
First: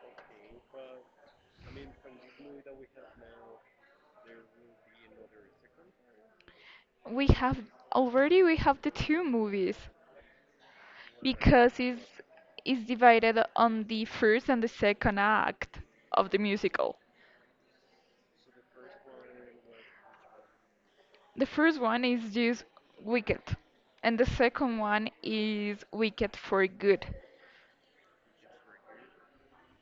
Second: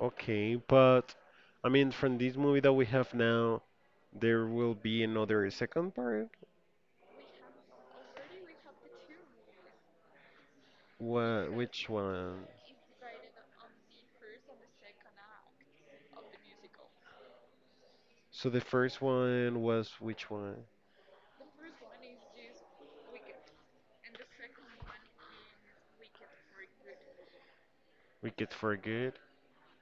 Speaker 1: Okay, but I mean, from this movie that we have now, there will be another second part?
Speaker 2: We have already we have the two movies
Speaker 1: What,
Speaker 2: because
Speaker 1: which
Speaker 2: it's,
Speaker 1: one?
Speaker 2: it's divided on the first and the second act of the musical.
Speaker 1: So the first one was which one?
Speaker 2: The first one is just Wicked, and the second one is Wicked for Good.
Speaker 1: Wicked for Good.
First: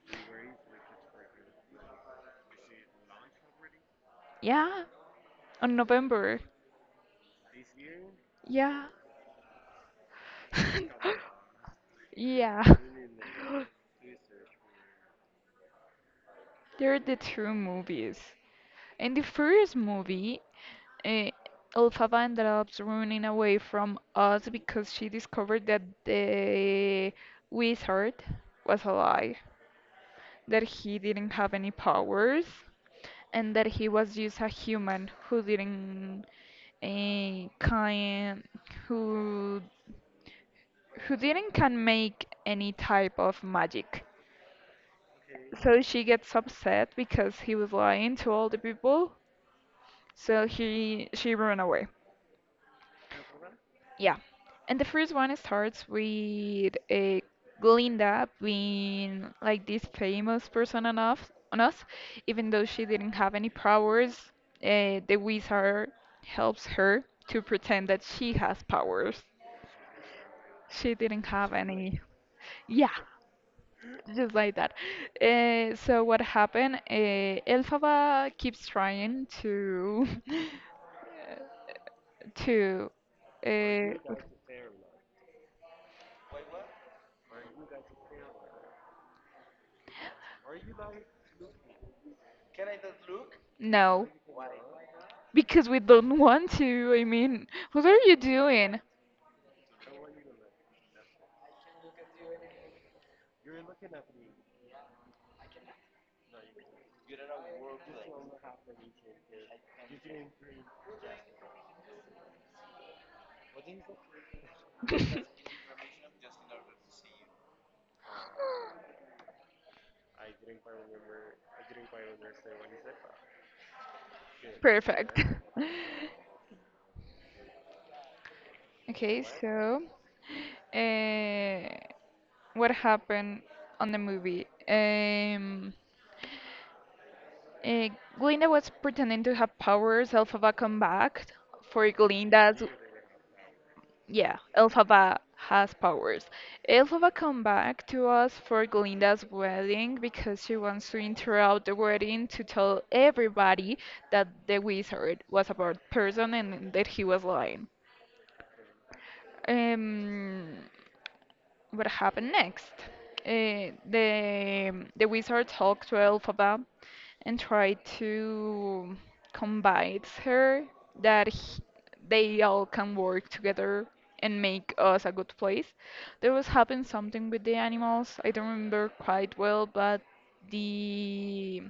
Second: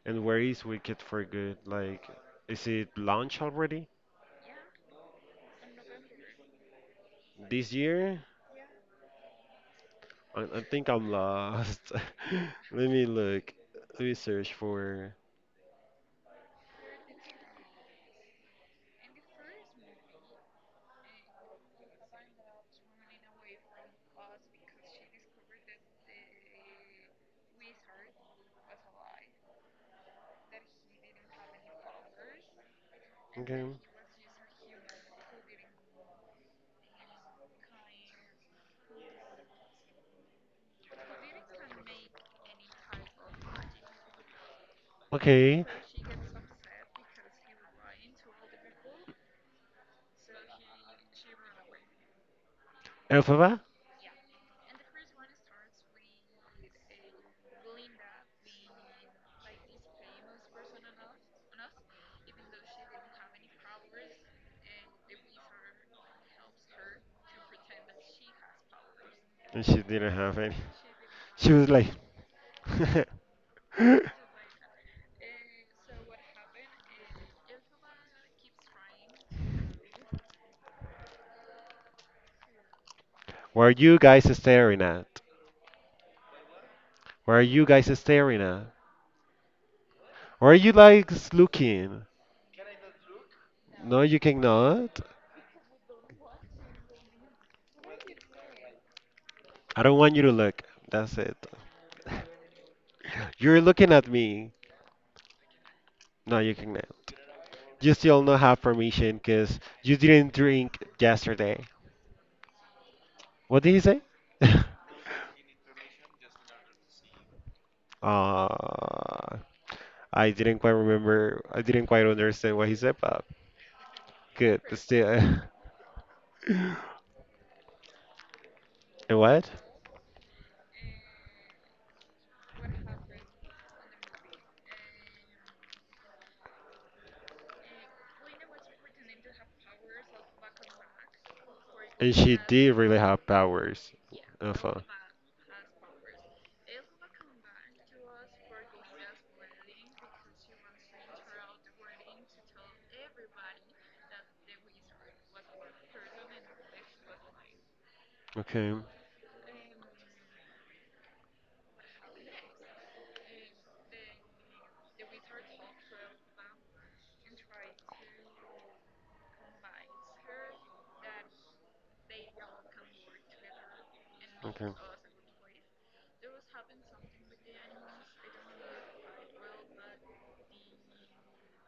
Speaker 1: And where is Wicked for Good? Like, is it launched already
Speaker 2: Yeah, on November.
Speaker 1: this year?
Speaker 2: Yeah.
Speaker 1: I, I think I'm lost.
Speaker 2: Yeah.
Speaker 1: Let me look. Let me search for.
Speaker 2: They're the two movies. In the first movie, uh, Elphaba ended up running away from us because she discovered that the wizard was alive, that he didn't have any powers and
Speaker 1: Okay.
Speaker 2: that he was just a human who didn't eh, kind who who didn't can make any type of magic.
Speaker 1: Okay.
Speaker 2: So she gets upset because he was lying to all the people. So he she ran away.
Speaker 1: Elphaba?
Speaker 2: Yeah. And the first one starts with uh, Glinda being like this famous person on us, on us, even though she didn't have any powers. Uh, the wizard helps her to pretend that she has powers.
Speaker 1: And she didn't have any.
Speaker 2: She didn't
Speaker 1: She
Speaker 2: have
Speaker 1: was like,
Speaker 2: any. Yeah, just like that. Uh, so what happened? Uh, Elphaba keeps trying to to
Speaker 1: "What are you
Speaker 2: uh,
Speaker 1: guys staring at? What are you guys staring at? What are you like looking?" No,
Speaker 2: no.
Speaker 1: you cannot.
Speaker 2: Because we don't want to. I mean, what are you doing?
Speaker 1: I don't want you to look. That's it. You're looking at me. No, you cannot. You still not have permission because you didn't drink yesterday. What did he say? Uh, I didn't quite remember. I didn't quite understand what he said, but good. But
Speaker 2: Perfect.
Speaker 1: still, and
Speaker 2: Okay,
Speaker 1: what?
Speaker 2: so uh, what happened on the movie? Um, uh, Glinda was pretending to have powers. Elphaba come back for
Speaker 1: And she
Speaker 2: Glinda's.
Speaker 1: did really have powers.
Speaker 2: Yeah,
Speaker 1: Alpha.
Speaker 2: Elphaba has powers. Elphaba come back to us for Glinda's wedding because she wants to interrupt the wedding to tell everybody that the wizard was a bad person and that he was lying.
Speaker 1: Okay.
Speaker 2: Um, what happened next? Uh, the the wizard talked to Elphaba and tried to convince her that he- they all can work together and
Speaker 1: Okay.
Speaker 2: make us a good place. There was happened something with the animals. I don't remember quite well, but the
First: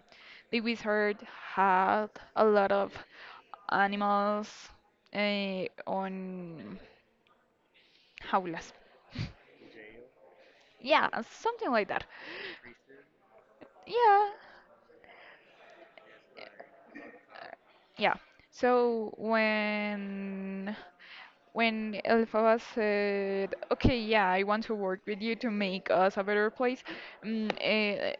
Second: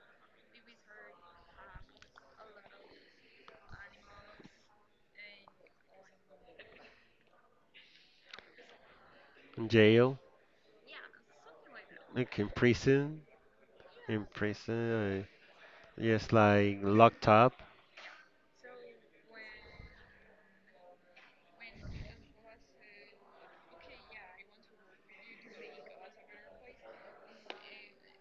Speaker 2: the wizard had a lot of animals uh, on jaulas.
Speaker 1: In jail.
Speaker 2: Yeah, something like that.
Speaker 1: Like in prison, in
Speaker 2: Yeah,
Speaker 1: prison, uh, yes, like locked up.
Speaker 2: yeah. So when when Elphaba said, "Okay, yeah, I want to work with you to make us a better place," mm, eh,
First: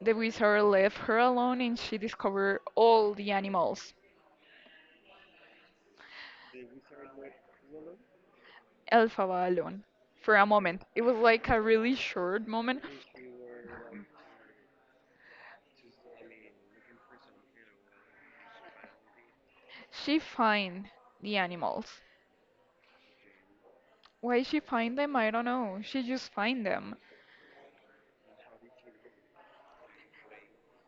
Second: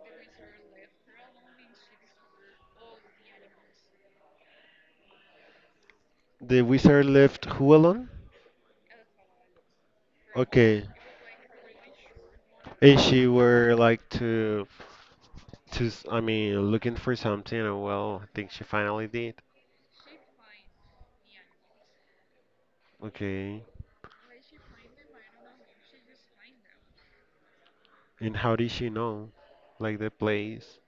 Speaker 2: the wizard left her alone, and she discovered all the animals.
Speaker 1: The wizard left who alone?
Speaker 2: Elphaba alone for a
Speaker 1: Okay,
Speaker 2: moment. It was like a really short moment.
Speaker 1: and she were like to to s- I mean looking for something, and well, I think she finally did.
Speaker 2: She find the animals.
Speaker 1: Okay,
Speaker 2: Why she find them, I don't know. She just find them.
Speaker 1: and how did she know? Like the place.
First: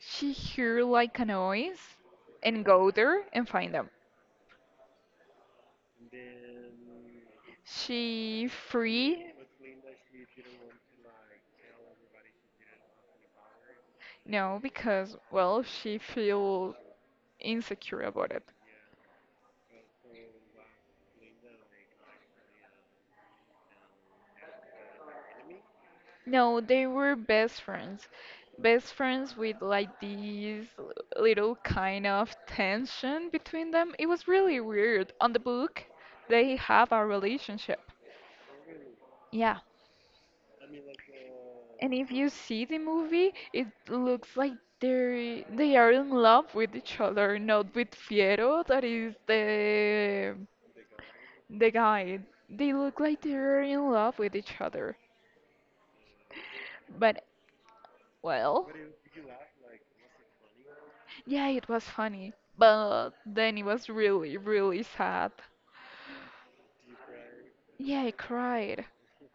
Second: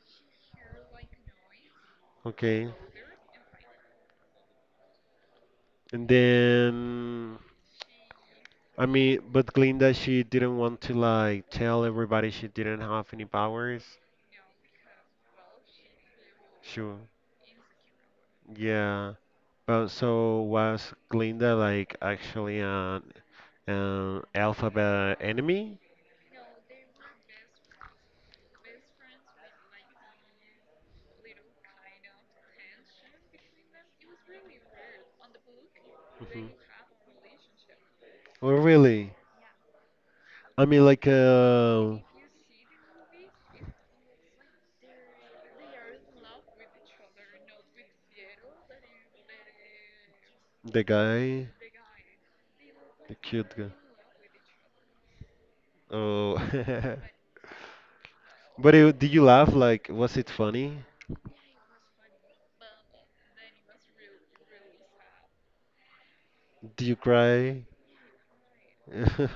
Speaker 2: She hear like a noise and
Speaker 1: Okay,
Speaker 2: go there and find them.
Speaker 1: and then
Speaker 2: She
Speaker 1: I mean,
Speaker 2: free.
Speaker 1: but Glinda she didn't want to like tell everybody she didn't have any powers.
Speaker 2: No, because well, she feel
Speaker 1: She
Speaker 2: insecure about it.
Speaker 1: Yeah, but so was Glinda like actually an an alphabet enemy?
Speaker 2: No, they were best friends. Best friends with like these l- little kind of tension between them. It was really weird. On the book,
Speaker 1: Hmm.
Speaker 2: they have a relationship.
Speaker 1: Oh, really?
Speaker 2: Yeah.
Speaker 1: I mean, like,
Speaker 2: And
Speaker 1: uh,
Speaker 2: if you see the movie, it looks like they they are in love with each other, not with Fiero, that is the
Speaker 1: the guy,
Speaker 2: the guy. They look
Speaker 1: the
Speaker 2: like
Speaker 1: cute
Speaker 2: they're
Speaker 1: guy.
Speaker 2: in love with each other.
Speaker 1: Oh,
Speaker 2: But well,
Speaker 1: but it, did you laugh? Like, was it funny?
Speaker 2: yeah, it was funny. But then it was really, really sad.
Speaker 1: Did you cry?
Speaker 2: Yeah, I cried.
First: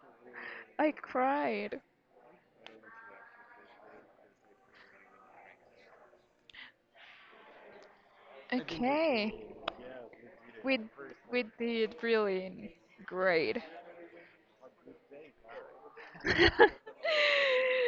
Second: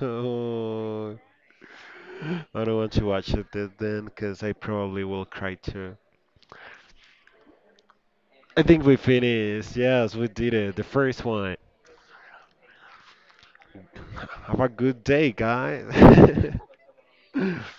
Speaker 2: I
Speaker 1: Oh,
Speaker 2: cried.
Speaker 1: I don't want to watch it th- then because I probably will cry too. I think we
Speaker 2: Okay.
Speaker 1: finished. Yes, we did it.
Speaker 2: We
Speaker 1: The first
Speaker 2: we
Speaker 1: one.
Speaker 2: did really great.
Speaker 1: Have a good day, guys.